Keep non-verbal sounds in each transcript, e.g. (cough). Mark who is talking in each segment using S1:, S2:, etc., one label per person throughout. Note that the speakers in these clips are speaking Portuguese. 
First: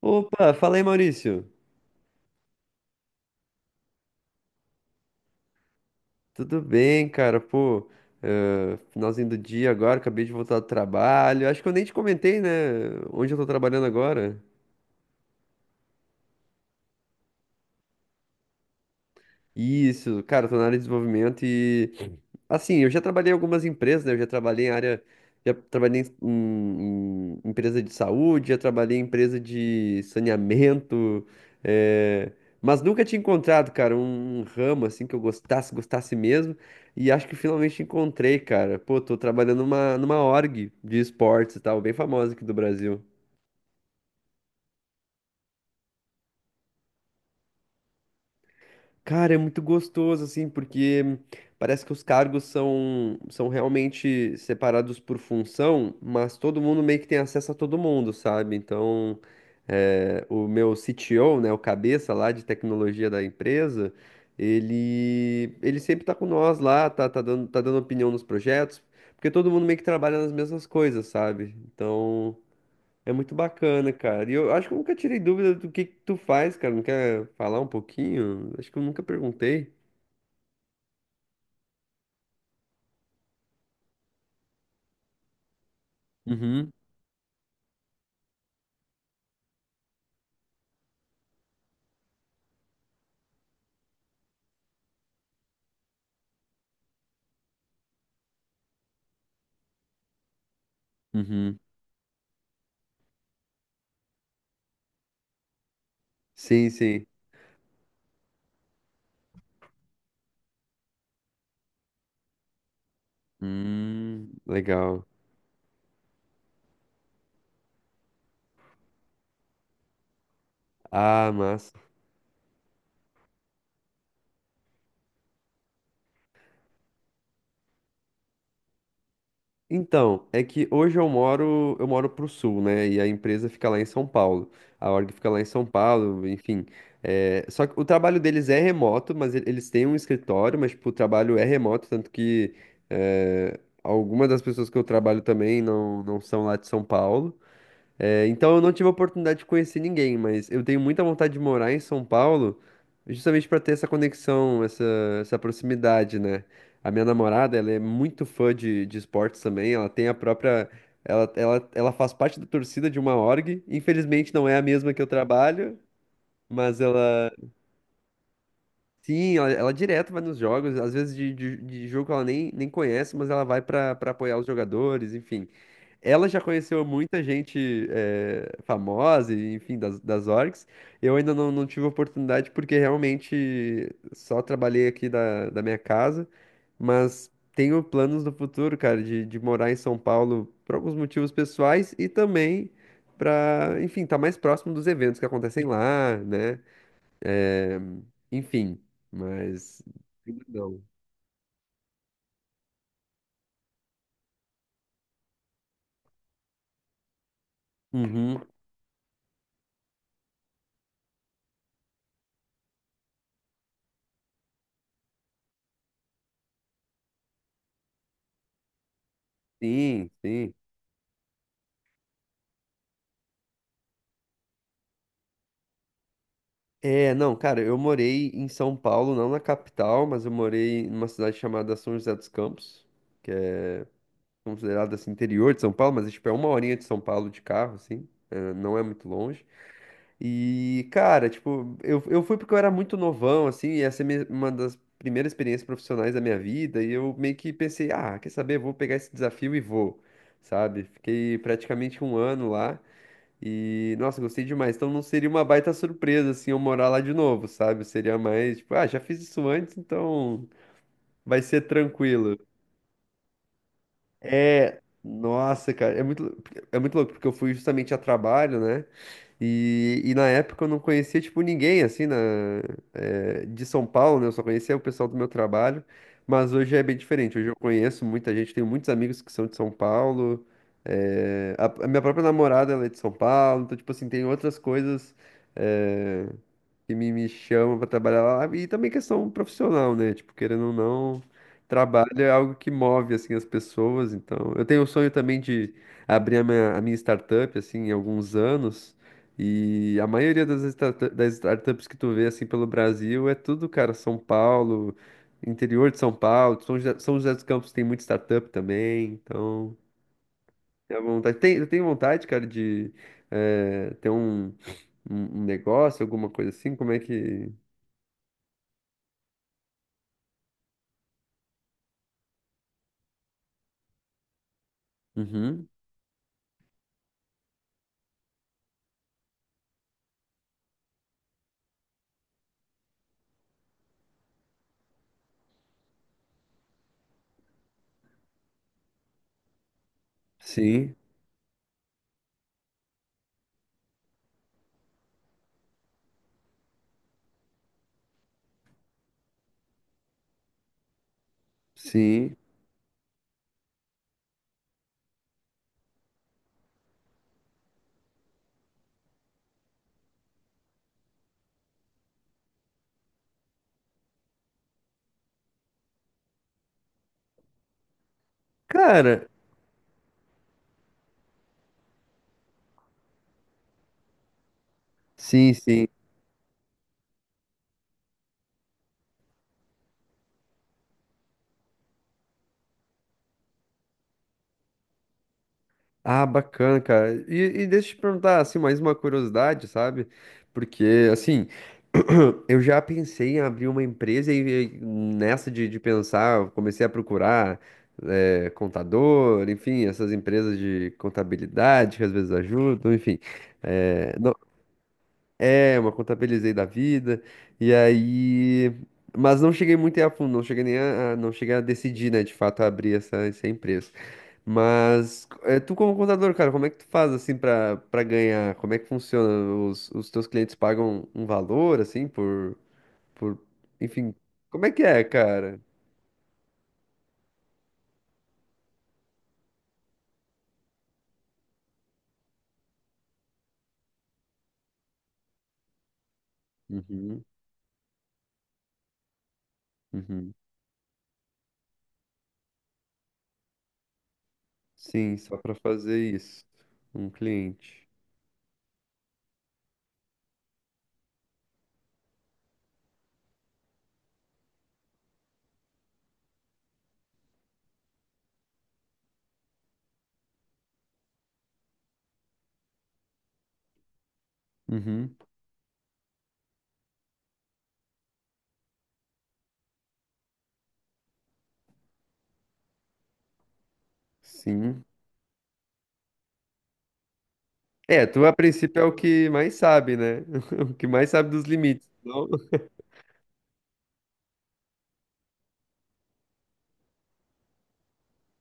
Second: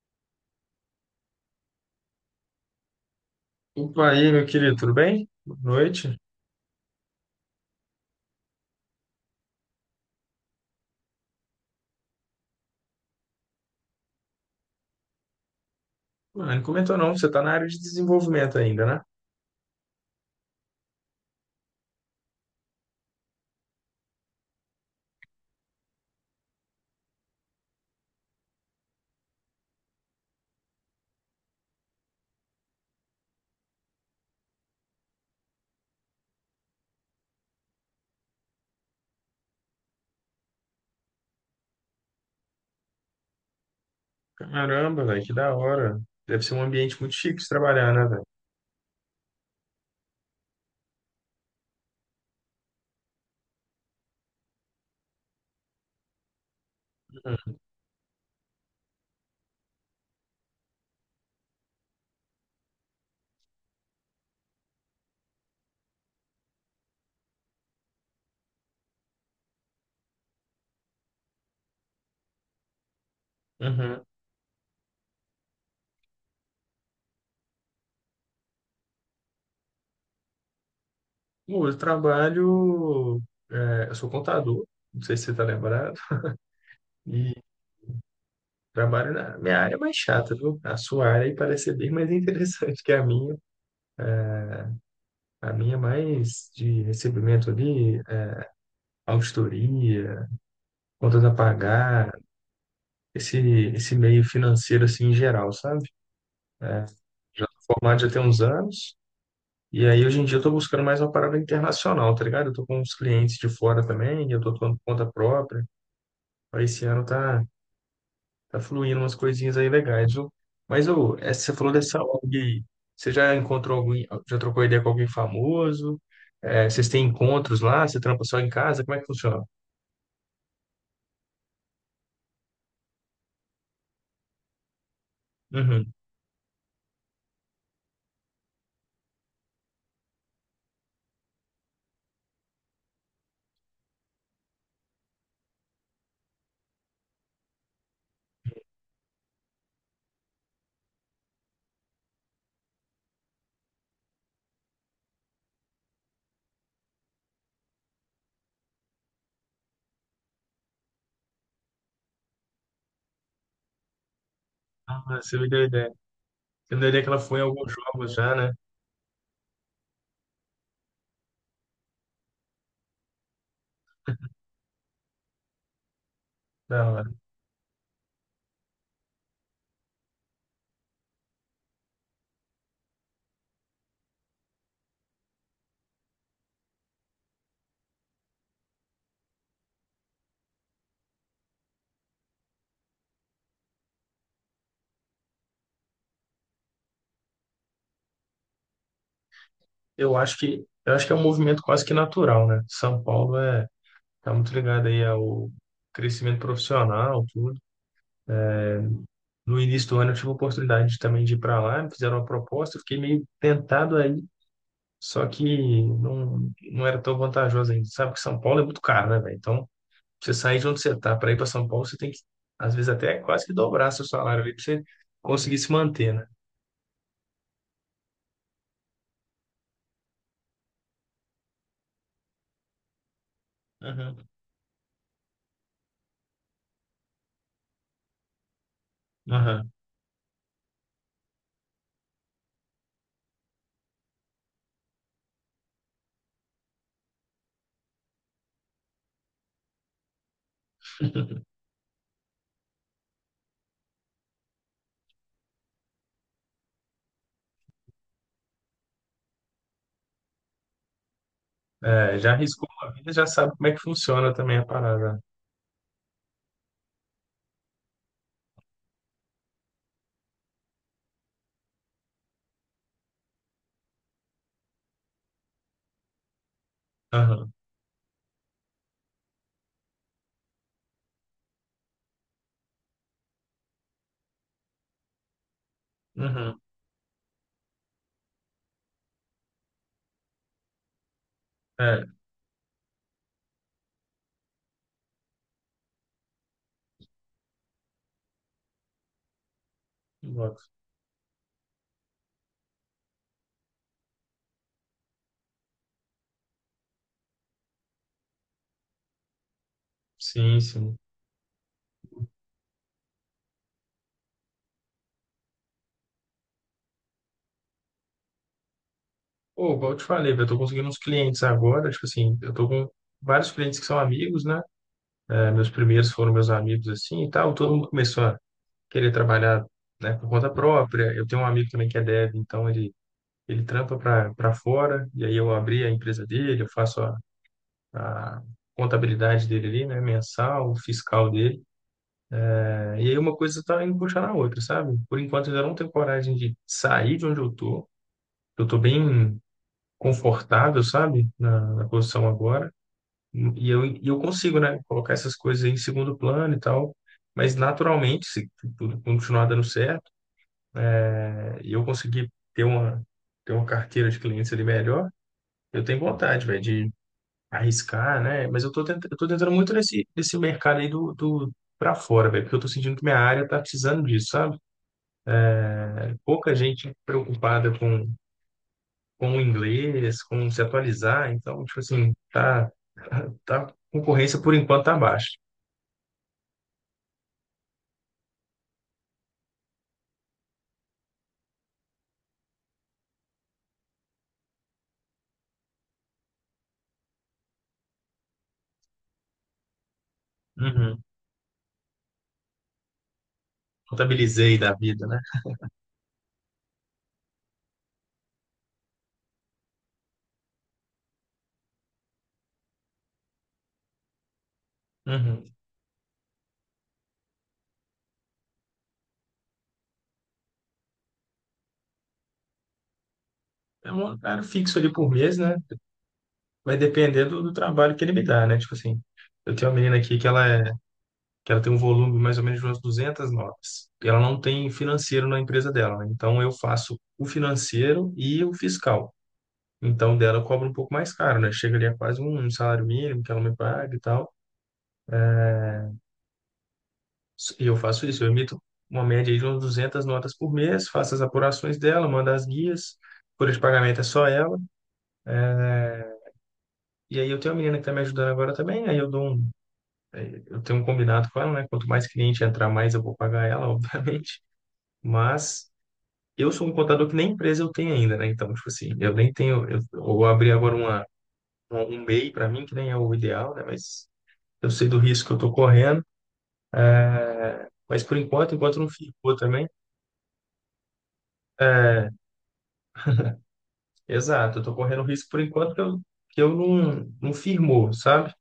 S1: Opa, fala aí, Maurício.
S2: Opa, aí, meu querido, tudo bem? Boa noite.
S1: Tudo bem, cara? Pô, finalzinho do dia agora, acabei de voltar do trabalho. Acho que eu nem te comentei, né? Onde eu tô trabalhando agora.
S2: Mano, não comentou não, você tá na área de desenvolvimento ainda, né?
S1: Isso, cara, eu tô na área de desenvolvimento e assim, eu já trabalhei em algumas empresas, né? Eu já trabalhei em área, já trabalhei em empresa de saúde, já trabalhei em empresa de saneamento, eh, mas nunca tinha encontrado, cara, um ramo assim que eu gostasse, gostasse mesmo. E acho que finalmente encontrei, cara. Pô, tô trabalhando numa org de esportes e tal, bem famosa aqui do Brasil.
S2: Caramba, velho, que da hora. Deve ser um ambiente muito chique de trabalhar, né, velho?
S1: Cara, é muito gostoso, assim, porque parece que os cargos são realmente separados por função, mas todo mundo meio que tem acesso a todo mundo, sabe? Então, é, o meu CTO, né, o cabeça lá de tecnologia da empresa, ele sempre tá com nós lá, tá, tá dando opinião nos projetos, porque todo mundo meio que trabalha nas mesmas coisas, sabe? Então. É muito bacana,
S2: Uhum.
S1: cara. E eu acho que eu nunca tirei dúvida do que tu faz, cara. Não quer falar um pouquinho? Acho que eu nunca perguntei.
S2: Bom, eu trabalho... eu sou contador, não sei se você tá lembrado,
S1: Uhum,
S2: e trabalho na minha área é mais chata, viu? A sua área aí parece ser bem mais (laughs) interessante que a minha. A minha é mais de recebimento ali, auditoria, contas a
S1: uhum.
S2: pagar, esse, esse meio financeiro assim em geral, sabe?
S1: Sim, sim.
S2: Já tô formado já tem uns anos. E aí, hoje em dia, eu tô buscando mais uma parada internacional, tá ligado? Eu tô com uns clientes de fora também, eu tô tomando
S1: Legal.
S2: conta própria. Aí, esse ano tá fluindo umas coisinhas aí legais, viu? Mas, ô,
S1: Ah,
S2: essa, você falou
S1: massa.
S2: dessa ONG aí. Você já encontrou alguém, já trocou ideia com alguém famoso? É, vocês têm encontros lá? Você trampa só em casa? Como é que funciona?
S1: Então, é que hoje eu moro pro sul, né? E a empresa fica lá em São Paulo. A org fica lá em São
S2: Uhum.
S1: Paulo, enfim. É, só que o trabalho deles é remoto, mas eles têm um escritório, mas tipo, o trabalho é remoto, tanto que é, algumas das pessoas que eu trabalho também não, não são lá de São Paulo. É, então eu não tive a oportunidade de conhecer ninguém, mas eu tenho muita vontade de morar em São Paulo, justamente para ter essa conexão, essa proximidade, né? A minha namorada, ela é muito fã de esportes também, ela tem a própria. Ela faz parte da torcida de uma org, infelizmente não é a mesma que
S2: Ah,
S1: eu
S2: você me deu
S1: trabalho,
S2: ideia. Você me
S1: mas
S2: deu ideia que ela
S1: ela.
S2: foi em alguns jogos já, né?
S1: Sim, ela direto vai nos jogos, às vezes de jogo que ela nem conhece, mas ela vai para apoiar os jogadores, enfim. Ela já
S2: Da
S1: conheceu
S2: hora.
S1: muita gente famosa, e, enfim, das orgs. Eu ainda não, não tive oportunidade porque realmente só trabalhei aqui da minha casa. Mas tenho planos no futuro, cara, de morar em São Paulo por alguns motivos pessoais e também para, enfim, estar mais próximo dos eventos que acontecem lá, né? Eh, enfim, mas. Ainda Não.
S2: Eu acho que é um movimento quase que natural, né? São Paulo é tá muito ligado aí ao crescimento profissional, tudo.
S1: Uhum,
S2: No início do ano eu tive a oportunidade de- também de ir para lá, me fizeram uma proposta, eu fiquei meio tentado aí, só que não era tão vantajoso ainda. Sabe que São Paulo é muito caro, né, velho? Então,
S1: sim,
S2: você
S1: sim.
S2: sair de onde você tá para ir para São Paulo, você tem que, às vezes, até quase que dobrar seu salário ali para você conseguir se manter, né?
S1: É, não, cara, eu morei em São Paulo, não na capital, mas eu morei numa cidade chamada São José dos Campos, que é
S2: Aham,
S1: considerada assim interior de São Paulo, mas é, tipo é uma horinha de São Paulo de carro, assim, é, não é muito longe.
S2: aham.
S1: E, cara, tipo, eu fui porque eu era muito novão, assim, e essa uma das primeiras experiências profissionais da minha vida, e eu meio que pensei, ah, quer saber, vou pegar esse desafio e vou, sabe? Fiquei
S2: (laughs)
S1: praticamente um ano lá. E, nossa, gostei demais. Então não seria uma baita surpresa, assim, eu morar lá de novo, sabe? Seria mais, tipo, ah, já fiz isso antes, então vai ser
S2: É, já
S1: tranquilo.
S2: arriscou uma vida, já sabe como é que funciona também a
S1: É,
S2: parada.
S1: nossa, cara, é muito louco, porque eu fui justamente a trabalho, né? E na época eu não conhecia, tipo, ninguém, assim, na, de São Paulo, né? Eu só conhecia o pessoal do meu trabalho, mas hoje é bem diferente. Hoje
S2: Aham,
S1: eu conheço muita gente, tenho muitos amigos que são de São Paulo, a minha própria namorada, ela é de São Paulo, então, tipo assim, tem outras coisas, eh,
S2: aham.
S1: que me chama para trabalhar lá, e também questão profissional, né? Tipo, querendo ou não,
S2: É,
S1: trabalho é algo que move, assim, as pessoas, então... Eu tenho o sonho também de abrir a minha startup, assim, em alguns anos, e a maioria
S2: boto.
S1: das startups que tu vê, assim, pelo Brasil é tudo, cara, São Paulo, interior de São Paulo, São José, São José dos Campos tem muita startup também, então...
S2: Sim, sim.
S1: é vontade. Eu tenho vontade, cara, de ter um um negócio, alguma coisa assim. Como é que,
S2: Pô, igual eu te falei, velho, eu tô conseguindo uns clientes agora, tipo assim, eu tô com vários clientes que são amigos, né? É,
S1: uhum.
S2: meus primeiros foram meus amigos, assim, e tal. Todo mundo começou a querer trabalhar, né, por conta própria. Eu tenho um amigo também que é dev, então ele trampa para fora, e aí eu abri a empresa dele, eu faço a contabilidade dele ali, né, mensal,
S1: Sim,
S2: fiscal dele. É, e aí uma coisa tá indo puxar na outra, sabe? Por enquanto eu ainda não tenho coragem de sair de onde eu tô. Eu tô bem confortável, sabe? Na posição
S1: sim.
S2: agora e e eu consigo, né, colocar essas coisas aí em segundo plano e tal, mas naturalmente, se tudo continuar dando certo, né, e eu conseguir ter ter uma carteira de clientes ali melhor, eu tenho vontade, velho, de arriscar, né? Mas eu
S1: Cara,
S2: tô tentando muito nesse mercado aí do para fora, velho, porque eu tô sentindo que minha área tá precisando disso, sabe?
S1: sim, sim.
S2: É, pouca gente preocupada com o inglês, com se atualizar, então, tipo assim, (laughs) tá, a concorrência por enquanto tá baixa.
S1: Ah, bacana, cara. E deixa eu te perguntar, assim, mais uma curiosidade, sabe? Porque, assim, (clears throat) eu já pensei em abrir uma empresa e nessa de pensar, eu comecei a procurar, contador, enfim, essas empresas de
S2: Uhum.
S1: contabilidade que às vezes ajudam, enfim. Eh,
S2: Contabilizei da vida, né?
S1: É, uma contabilizei da vida. E aí. Mas não cheguei muito a fundo, não cheguei nem a, não cheguei a decidir, né, de fato, abrir essa, essa empresa. Mas
S2: Uhum.
S1: é, tu como contador, cara, como é que tu faz assim pra para ganhar? Como é que funciona? Os teus clientes pagam um valor assim por
S2: É um
S1: enfim,
S2: horário
S1: como é
S2: fixo
S1: que
S2: ali
S1: é,
S2: por mês, né?
S1: cara?
S2: Vai depender do trabalho que ele me dá, né? Tipo assim, eu tenho uma menina aqui que que ela tem um volume mais ou menos de umas 200 notas. E ela não tem financeiro na empresa dela, né? Então eu faço
S1: Uhum,
S2: o financeiro e o fiscal. Então
S1: uhum.
S2: dela eu cobro um pouco mais caro, né? Chega ali a quase um salário mínimo que ela me paga e tal.
S1: Sim, só pra fazer isso. Um
S2: E eu
S1: cliente.
S2: faço isso, eu emito uma média aí de umas 200 notas por mês, faço as apurações dela, mando as guias. Folha de pagamento é só ela. E aí eu tenho uma menina que tá me ajudando agora também. Aí eu dou um Eu tenho um combinado com ela, né? Quanto mais cliente entrar, mais eu vou pagar ela, (laughs) obviamente.
S1: Uhum.
S2: Mas eu sou um contador que nem empresa eu tenho ainda, né? Então, tipo assim, eu nem tenho. Eu vou abrir agora um MEI para mim, que nem é o ideal, né? Mas eu
S1: Sim.
S2: sei do risco que eu estou correndo. É, mas
S1: É,
S2: por
S1: tu a
S2: enquanto, enquanto
S1: princípio é
S2: não
S1: o que
S2: firmou
S1: mais
S2: também.
S1: sabe, né? (laughs) O que mais sabe dos limites.
S2: É,
S1: Não?
S2: exato, eu estou correndo risco por enquanto que eu não firmou, sabe?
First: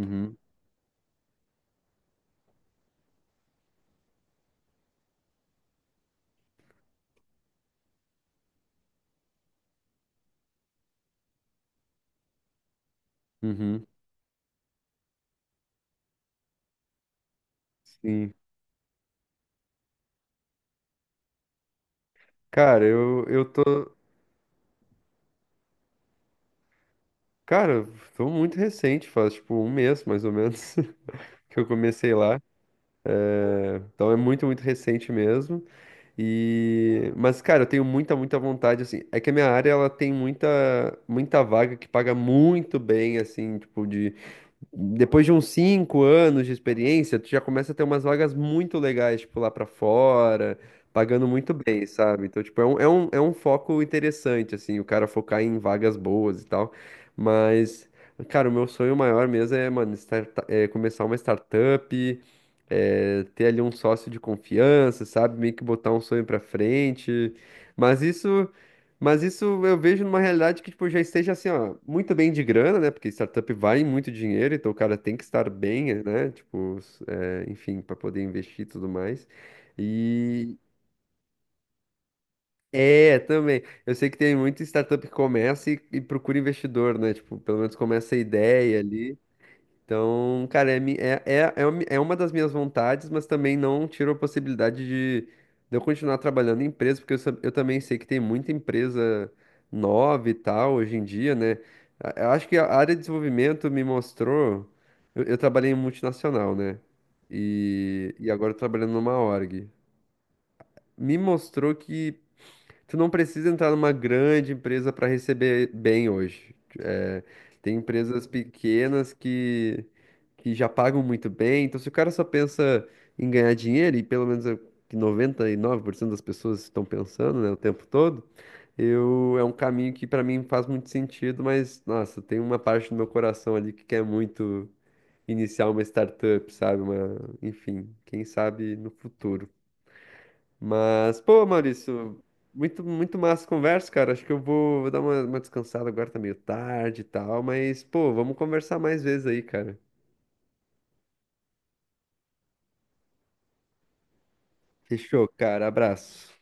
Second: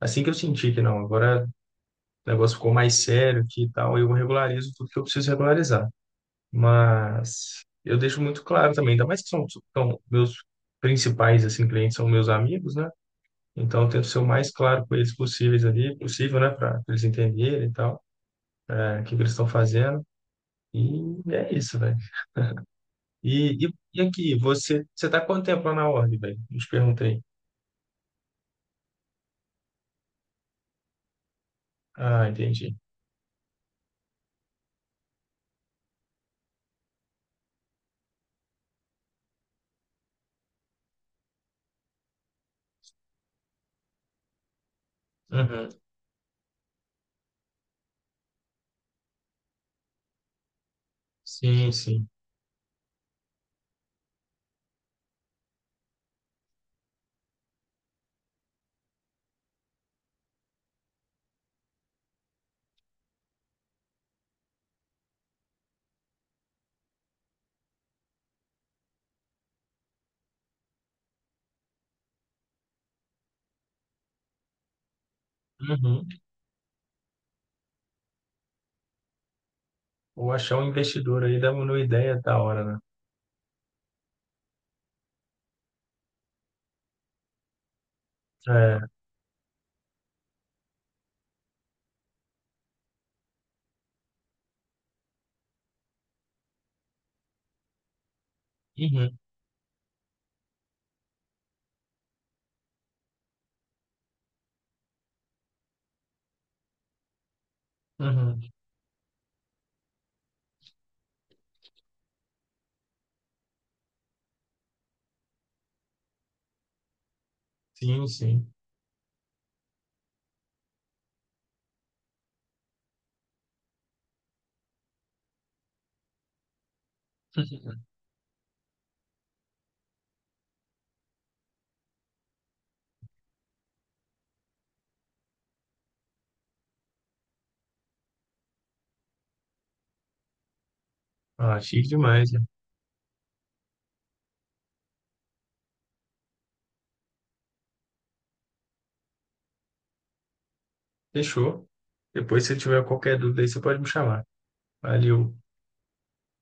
S2: Assim que eu senti que não, agora o negócio ficou mais sério aqui e tal, eu regularizo tudo que eu preciso regularizar. Mas eu deixo muito claro também, ainda mais são meus principais assim clientes são meus amigos, né? Então
S1: uhum,
S2: eu tento ser o mais claro com eles possíveis ali, possível, né, para eles entenderem e tal,
S1: sim.
S2: é, o que que eles estão fazendo. E é isso, velho.
S1: Cara, eu
S2: E, e,
S1: tô.
S2: e aqui, você tá quanto tempo lá na ordem, velho? Não te perguntei.
S1: Cara, tô muito recente, faz tipo um mês mais ou menos (laughs) que eu comecei
S2: Ah,
S1: lá.
S2: entendi.
S1: Então é muito, muito recente mesmo. E mas cara, eu tenho muita, muita vontade assim. É que a minha área ela tem muita, muita vaga que paga muito bem assim, tipo de depois de uns
S2: Uhum.
S1: 5 anos de experiência, tu já começa a ter umas vagas muito legais, tipo, lá pra fora, pagando muito
S2: Sim,
S1: bem,
S2: sim.
S1: sabe? Então, tipo, é é um foco interessante, assim, o cara focar em vagas boas e tal. Mas, cara, o meu sonho maior mesmo é, mano, é começar uma startup, é, ter ali um sócio de confiança, sabe? Meio que botar um sonho pra frente. Mas isso. Mas isso eu vejo numa realidade que, tipo, já esteja assim, ó, muito bem de grana, né? Porque startup vai em muito dinheiro, então o cara tem que estar bem,
S2: Uhum.
S1: né? Tipo, é, enfim, para poder investir e tudo mais.
S2: Ou
S1: E
S2: achar um investidor aí dá uma ideia da hora, né?
S1: é, também. Eu sei que tem muita startup que começa e procura investidor, né? Tipo, pelo menos começa a ideia
S2: É.
S1: ali. Então, cara, é uma das minhas vontades, mas também não tiro a possibilidade de eu continuar trabalhando em empresa, porque eu também sei que tem muita
S2: Uhum.
S1: empresa nova e tal hoje em dia, né? Eu acho que a área de desenvolvimento me mostrou. Eu trabalhei em multinacional, né? E
S2: Uhum.
S1: agora eu tô trabalhando numa org. Me mostrou que. Tu não precisa entrar numa grande empresa para receber bem hoje. É, tem
S2: Sim,
S1: empresas
S2: sim.
S1: pequenas que já pagam muito bem. Então, se o cara só pensa em ganhar dinheiro, e pelo menos é o que 99% das pessoas estão pensando, né, o tempo
S2: (laughs)
S1: todo, eu, é um caminho que para mim faz muito sentido, mas, nossa, tem uma parte do meu coração ali que quer muito iniciar uma startup, sabe? Uma, enfim, quem sabe no futuro. Mas, pô,
S2: Ah, chique
S1: Maurício,
S2: demais. Né?
S1: muito, muito massa a conversa, cara. Acho que eu vou dar uma descansada agora, tá meio tarde e tal. Mas, pô, vamos conversar mais vezes aí, cara.
S2: Fechou. Depois, se tiver qualquer dúvida aí, você pode me chamar.
S1: Fechou,
S2: Valeu.
S1: cara. Abraço.